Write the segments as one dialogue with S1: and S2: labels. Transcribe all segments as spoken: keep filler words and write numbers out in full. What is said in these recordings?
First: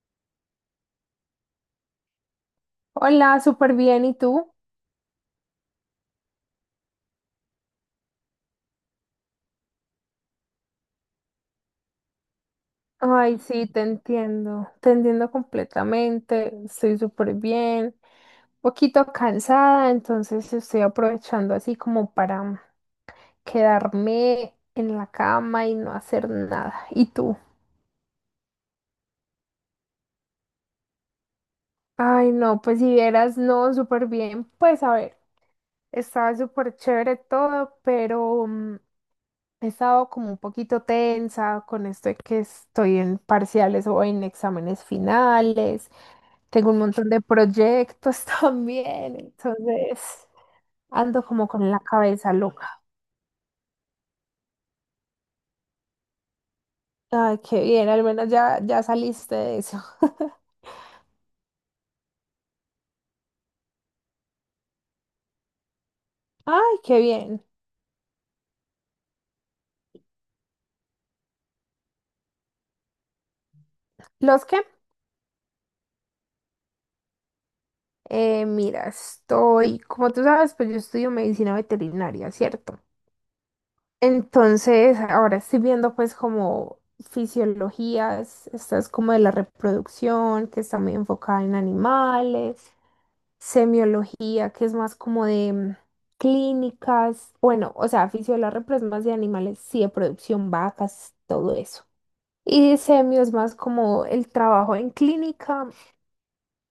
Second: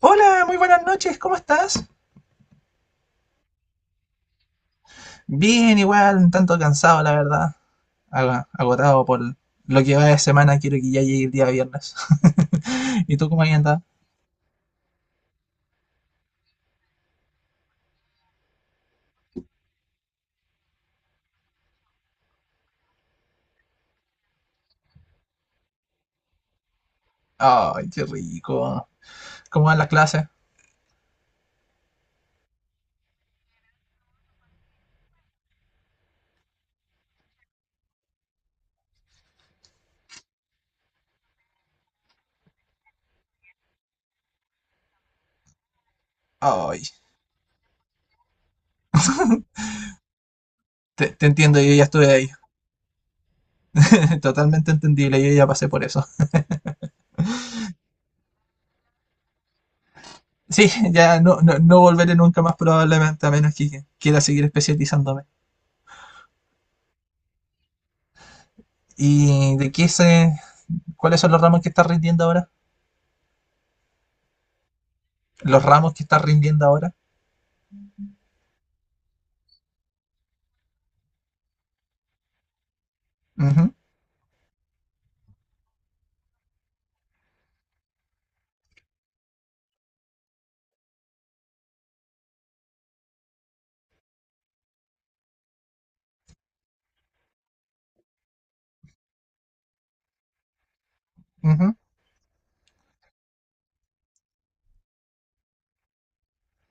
S1: Hola, muy buenas noches, ¿cómo estás?
S2: Hola, súper bien. ¿Y tú?
S1: Bien, igual, un tanto cansado, la verdad. Aga- Agotado por lo que va de semana, quiero que ya llegue el día viernes. ¿Y tú
S2: Ay,
S1: cómo has
S2: sí, te
S1: andado?
S2: entiendo. Te entiendo completamente. Estoy súper bien. Un poquito cansada, entonces estoy aprovechando así como para quedarme en la cama y no hacer nada. ¿Y tú?
S1: Ay, qué rico. ¿Cómo van las clases?
S2: Ay, no, pues si vieras, no, súper bien. Pues a ver, estaba súper chévere todo, pero mm, he estado como un poquito tensa con esto de que estoy en parciales o en exámenes finales. Tengo un
S1: Ay,
S2: montón de proyectos también, entonces
S1: te,
S2: ando
S1: te
S2: como
S1: entiendo,
S2: con
S1: yo
S2: la
S1: ya estuve ahí.
S2: cabeza loca.
S1: Totalmente entendible, yo ya pasé por eso.
S2: Ay, qué bien, al menos ya, ya saliste de eso.
S1: Sí, ya no, no, no volveré nunca más probablemente, a menos que quiera seguir especializándome.
S2: Ay, qué bien.
S1: ¿Y de qué se, cuáles son los ramos que estás rindiendo ahora?
S2: ¿Los qué?
S1: ¿Los ramos que estás rindiendo ahora?
S2: Eh, mira, estoy, como tú sabes, pues yo estudio medicina veterinaria, ¿cierto?
S1: Ujú,
S2: Entonces, ahora estoy viendo pues como fisiologías, esta es como de la reproducción, que está muy enfocada en animales. Semiología, que es más como de mm, clínicas, bueno, o sea, fisiología pero es más de animales, sí, de producción, vacas, todo
S1: ujú.
S2: eso. Y semio es más como el trabajo en clínica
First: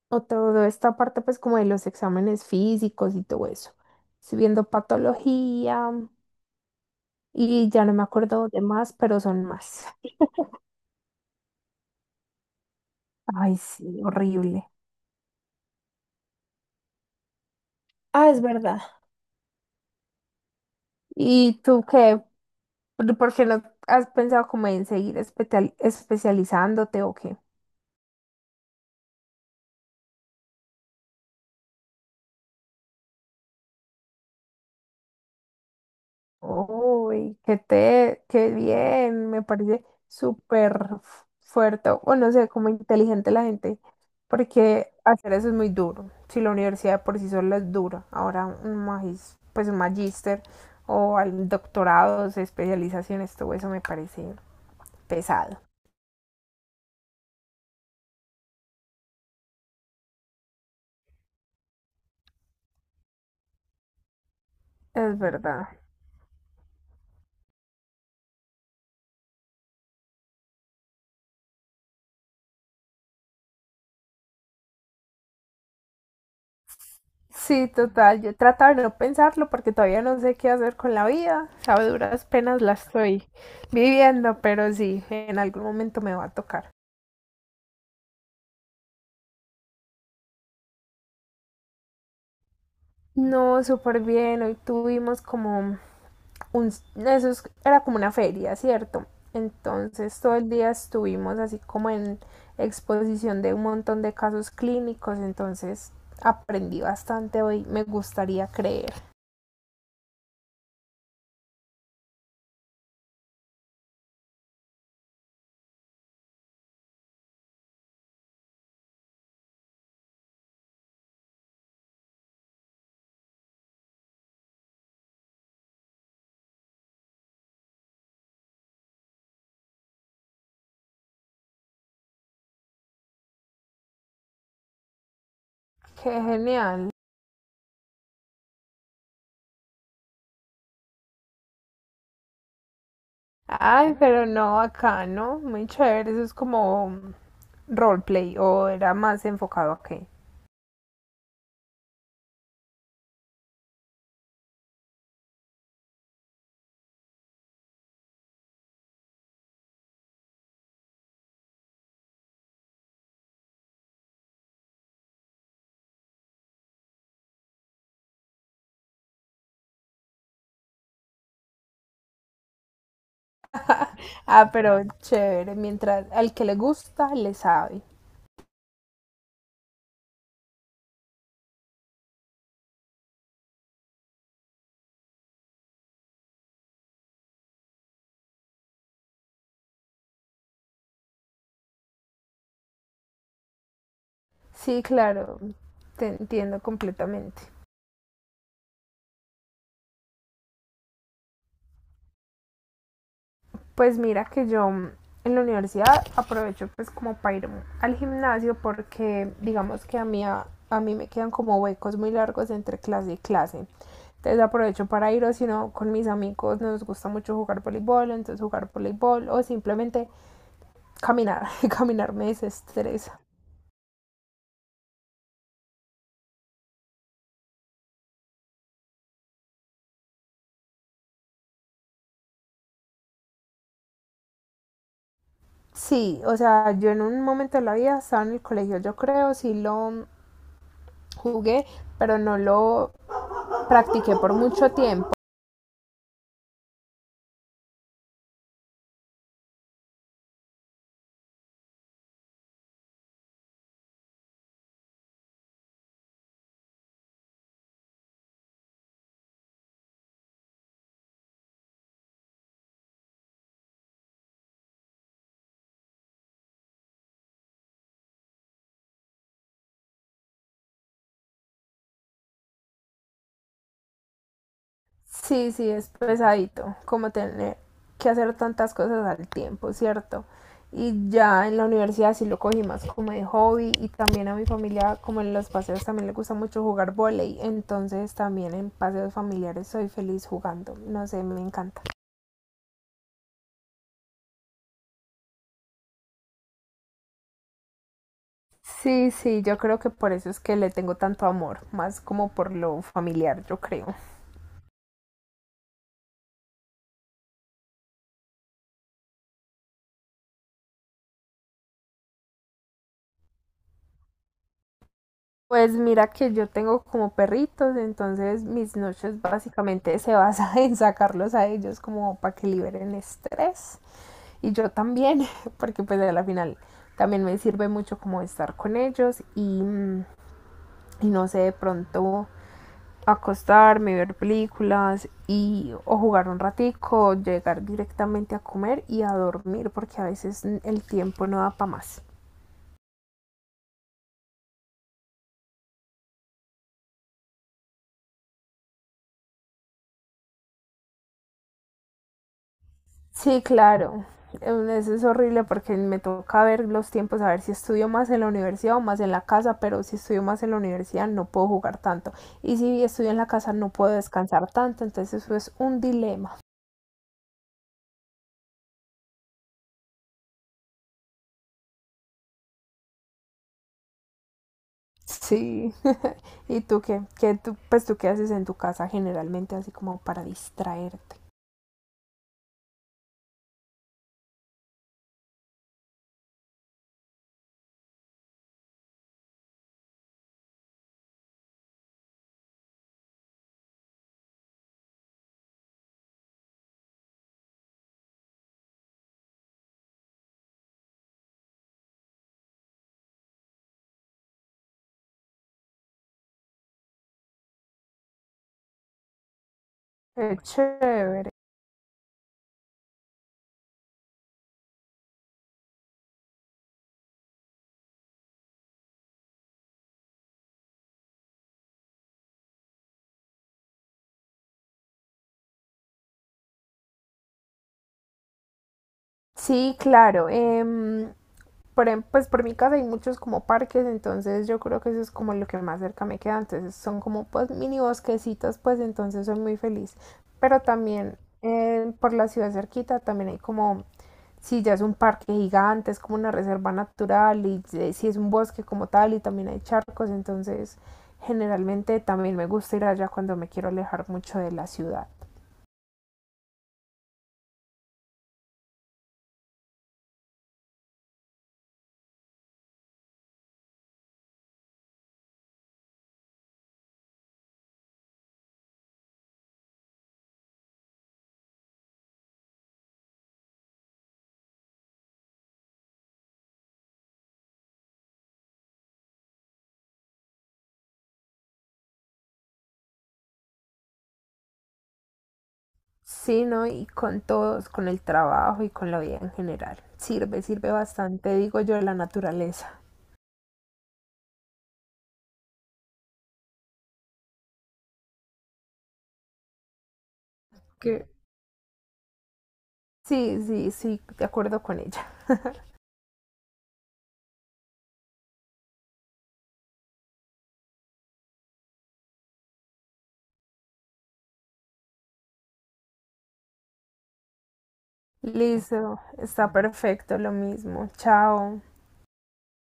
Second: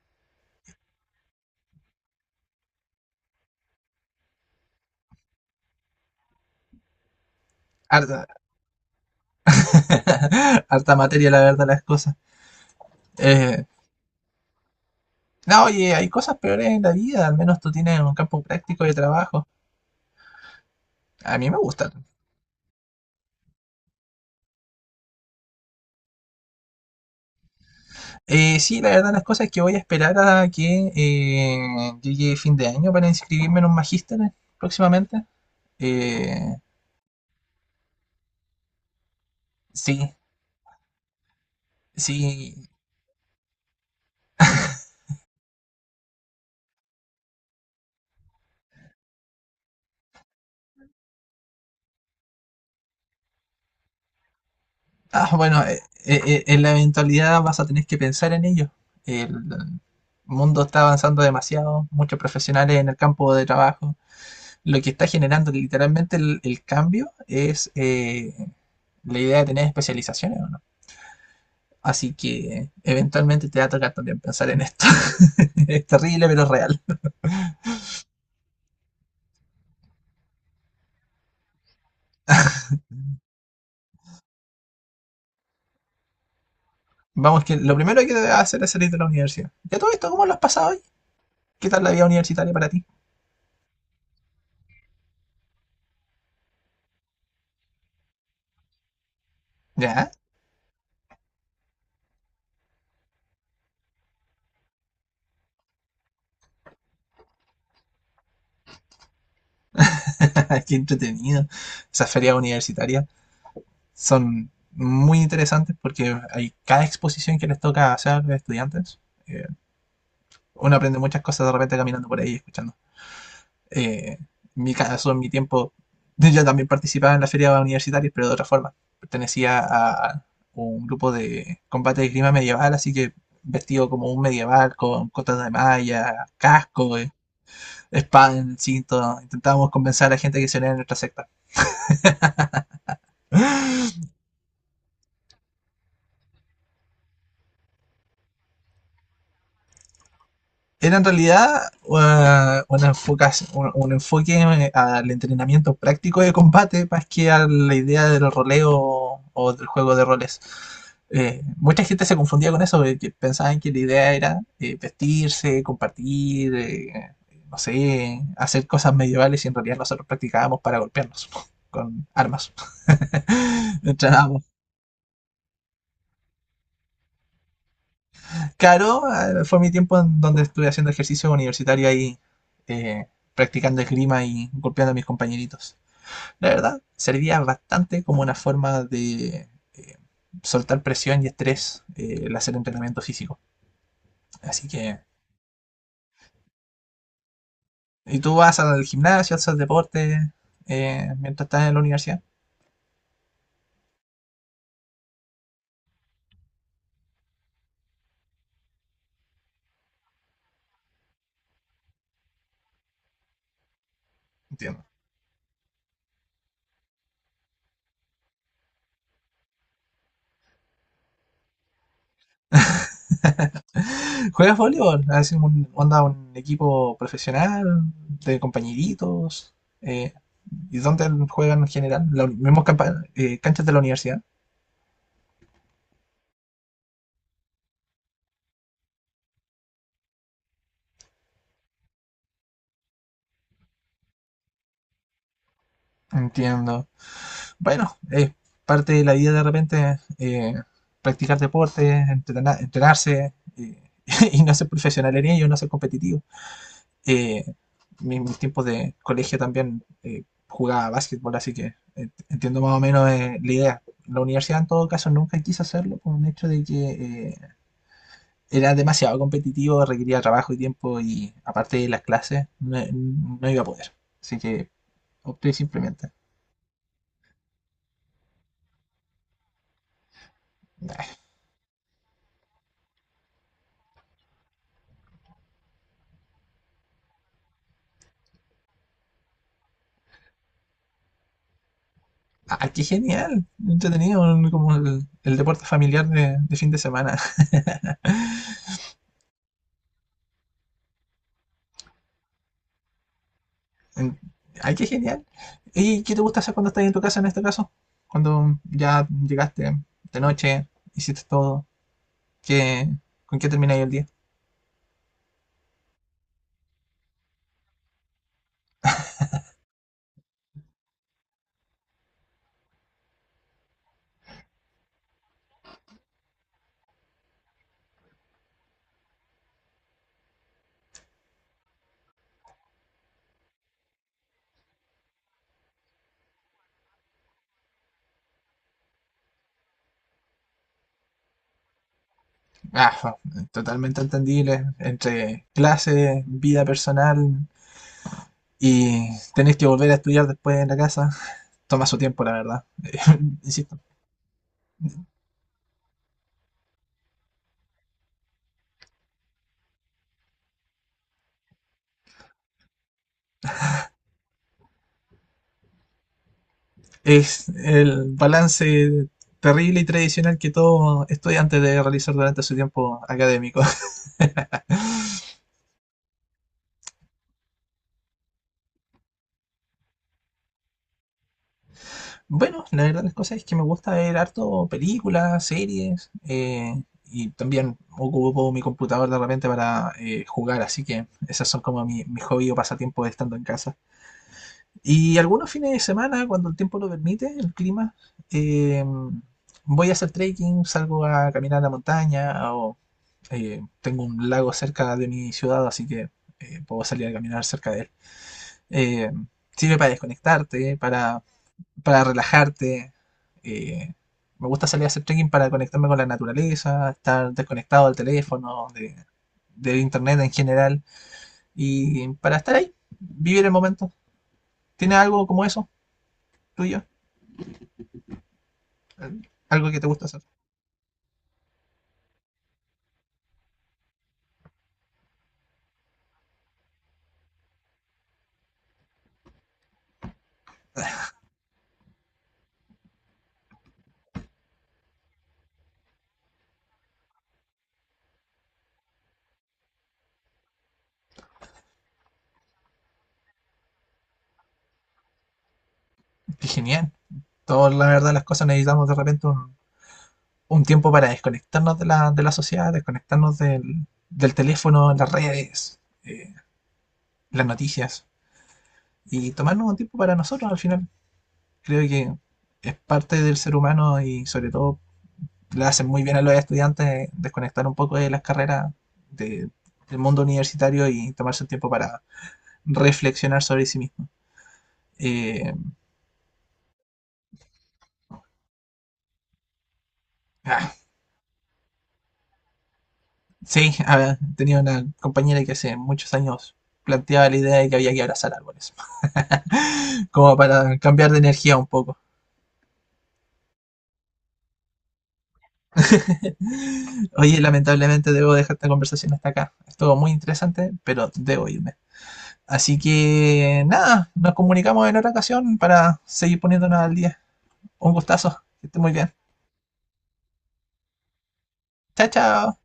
S2: o toda esta parte pues como de los exámenes físicos y todo eso. Estoy viendo patología mm, y ya no me
S1: Ar-
S2: acuerdo de más, pero son más.
S1: Harta materia, la verdad, las cosas.
S2: Ay,
S1: Eh,
S2: sí, horrible.
S1: no, oye, hay cosas peores en la vida, al menos tú tienes un
S2: Ah, es
S1: campo
S2: verdad.
S1: práctico de trabajo. A mí me
S2: ¿Y tú
S1: gusta.
S2: qué? ¿Por por qué no has pensado como en seguir espetal- especializándote o qué?
S1: Eh, sí, la verdad, las cosas es que voy a esperar a que eh, llegue fin de año para inscribirme en un magíster próximamente. Eh,
S2: Uy, qué te, qué bien, me parece
S1: sí,
S2: súper fu- fuerte, bueno, o no sé,
S1: sí.
S2: como inteligente la gente, porque hacer eso es muy duro. Si la universidad por sí sola es dura, ahora un magis, pues un magíster o al doctorado, especializaciones, todo eso me parece
S1: Ah,
S2: pesado.
S1: bueno, eh, eh, eh, en la eventualidad vas a tener que pensar en ello. El mundo está avanzando demasiado, muchos profesionales en el campo de trabajo. Lo que está
S2: Es
S1: generando
S2: verdad.
S1: literalmente el, el cambio es eh, la idea de tener especializaciones, ¿o ¿no? Así que eventualmente te va a tocar también pensar en esto. Es terrible, pero es real.
S2: Sí, total, yo he tratado de no pensarlo porque todavía no sé qué hacer con la vida, o sea, a duras penas la estoy viviendo, pero sí, en algún momento me va a tocar.
S1: Vamos, que lo primero que debes hacer es salir de la universidad. ¿Ya todo esto cómo lo has pasado hoy? ¿Qué tal la vida universitaria para ti?
S2: No, súper bien. Hoy tuvimos como un... Eso es- era como una feria, ¿cierto?
S1: Ya,
S2: Entonces todo el día estuvimos así como en exposición de un montón de casos clínicos. Entonces aprendí bastante hoy, me gustaría creer.
S1: qué entretenido. Esas ferias universitarias son muy interesantes porque hay cada exposición que les toca hacer a los estudiantes. eh, Uno aprende muchas cosas de repente caminando por ahí, escuchando. Eh, en mi caso, en mi tiempo, yo también participaba en las ferias universitarias, pero de otra forma. Pertenecía a un grupo de combate de clima medieval, así que vestido como un medieval, con cotas de
S2: Qué
S1: malla,
S2: genial.
S1: casco, eh, espada en el cinto. Intentábamos convencer a la gente que se uniera a nuestra secta.
S2: Ay, pero no, acá, ¿no? Muy chévere. Eso es como roleplay o era más enfocado a qué.
S1: Era en realidad uh, un, enfocas- un- un enfoque eh, al entrenamiento práctico de combate más que a la idea del roleo o del juego de roles. Eh, mucha gente se confundía con eso, eh, que pensaban que la idea era eh, vestirse, compartir, eh, no sé, hacer cosas medievales y en realidad nosotros practicábamos para golpearnos con armas. Entrenábamos.
S2: Ah, pero chévere. Mientras al que le gusta, le sabe.
S1: Claro, eh, fue mi tiempo en donde estuve haciendo ejercicio universitario ahí, eh, practicando esgrima y golpeando a mis compañeritos. La verdad, servía bastante como una forma de eh, soltar presión y estrés eh, el hacer entrenamiento físico. Así
S2: Sí,
S1: que,
S2: claro, te entiendo completamente.
S1: ¿y tú vas al gimnasio, haces deporte eh, mientras estás en la universidad?
S2: Pues mira que yo mm, en la universidad aprovecho pues como para ir al gimnasio porque digamos que a mí, a, a mí me quedan como huecos muy largos entre clase y clase. Entonces aprovecho
S1: Entiendo.
S2: para ir o si no con mis amigos nos gusta mucho jugar voleibol, entonces jugar voleibol o simplemente caminar, caminar me desestresa.
S1: ¿Juegas voleibol? ¿Haces un, onda un equipo profesional de compañeritos? Eh, ¿Y dónde juegan en general? ¿Los mismos campa- eh, canchas de la universidad?
S2: Sí, o sea, yo en un momento de la vida estaba en el colegio, yo creo, sí lo jugué, pero no lo practiqué por mucho tiempo.
S1: Entiendo. Bueno, es parte de la vida de repente eh, practicar deporte, entrena- entrenarse eh, y no ser profesional en ello, no ser competitivo. Eh, mi- Mis tiempos de colegio también eh, jugaba básquetbol, así que eh, entiendo más o menos eh, la idea. La universidad en todo caso nunca quise hacerlo por un hecho de que eh, era demasiado competitivo, requería trabajo y tiempo y aparte de las clases no, no iba a poder. Así que
S2: Sí,
S1: opté
S2: sí, es
S1: simplemente.
S2: pesadito, como tener que hacer tantas cosas al tiempo, ¿cierto? Y
S1: ¡Ah,
S2: ya en la universidad sí lo cogí más como de hobby y también a mi familia, como en los paseos, también le gusta mucho jugar volei. Entonces también en paseos familiares soy feliz jugando. No sé, me encanta.
S1: ah, qué genial! Entretenido, como el, el deporte familiar de de fin de semana.
S2: Sí, sí, yo creo que por eso es que le tengo tanto amor, más como por lo familiar, yo creo.
S1: En- Ay, qué genial. ¿Y qué te gusta hacer cuando estás en tu casa en este caso? Cuando ya llegaste de noche, hiciste todo, ¿qué, con qué termináis el día?
S2: Pues mira que yo tengo como perritos, entonces mis noches básicamente se basan en sacarlos a ellos como para que liberen estrés y yo también, porque pues a la final también me sirve mucho como estar con ellos y, mm, y no sé, de pronto acostarme, ver películas y o jugar un ratico, llegar directamente a comer y a dormir, porque a veces mm, el tiempo no da para más.
S1: Ah, totalmente entendible. Entre clases, vida personal y tenés que volver a estudiar después en la casa. Toma su tiempo, la verdad.
S2: Sí,
S1: Insisto.
S2: claro. Em, eso es horrible porque me toca ver los tiempos, a ver si estudio más en la universidad o más en la casa, pero si estudio más en la universidad no puedo jugar tanto. Y si estudio en la casa no puedo descansar tanto, entonces eso es un dilema.
S1: Es el balance terrible y tradicional que todo estudiante debe realizar durante su tiempo académico.
S2: Sí. ¿Y tú qué? ¿Qué tú, pues tú qué haces en tu casa generalmente así como para distraerte?
S1: Bueno, la verdad las cosas es que me gusta ver harto películas, series, eh, y también ocupo mi computador de repente para eh, jugar, así que esas son como mi, mi hobby o pasatiempo de estando en casa. Y algunos fines de semana, cuando el tiempo lo permite, el clima, eh, voy a hacer trekking, salgo a caminar a la montaña, o eh, tengo un lago cerca de mi ciudad, así que eh, puedo salir a caminar cerca de él. Eh, Sirve para
S2: Qué
S1: desconectarte, para
S2: chévere.
S1: para relajarte. eh, Me gusta salir a hacer trekking para conectarme con la naturaleza, estar desconectado del teléfono, de, del internet en general, y para estar ahí, vivir el momento. ¿Tienes algo como eso, tuyo? Al-
S2: Sí,
S1: Algo que te gusta hacer.
S2: claro. Em, por, em- pues por mi casa hay muchos como parques, entonces yo creo que eso es como lo que más cerca me queda, entonces son como pues mini bosquecitos, pues entonces soy muy feliz. Pero también eh, por la ciudad cerquita también hay como, si ya es un parque gigante, es como una reserva natural y eh, si es un bosque como tal y también hay charcos, entonces generalmente también me gusta ir allá cuando me quiero alejar mucho de la ciudad.
S1: Qué genial. Todos, la verdad, las cosas necesitamos de repente un, un tiempo para desconectarnos de la, de la sociedad, desconectarnos del, del teléfono, las redes, eh, las noticias, y tomarnos un tiempo para nosotros al final. Creo que es parte del ser humano y sobre todo le hacen muy bien a los estudiantes desconectar un poco de las carreras de- del mundo universitario y tomarse un tiempo para reflexionar sobre sí mismo. Eh,
S2: Sí, ¿no? Y con todos, con el trabajo y con la vida en general. Sirve, sirve
S1: ah,
S2: bastante, digo yo, la naturaleza.
S1: sí, ah, tenía una compañera que hace muchos años planteaba la idea de que había que abrazar árboles, como para
S2: Que
S1: cambiar de energía un poco.
S2: sí, sí, sí, de acuerdo con ella.
S1: Oye, lamentablemente debo dejar esta conversación hasta acá. Estuvo muy interesante, pero debo irme. Así que nada, nos comunicamos en otra ocasión para seguir poniéndonos al día. Un gustazo, que esté muy
S2: Listo,
S1: bien.
S2: está perfecto, lo mismo. Chao.
S1: Chao, chao.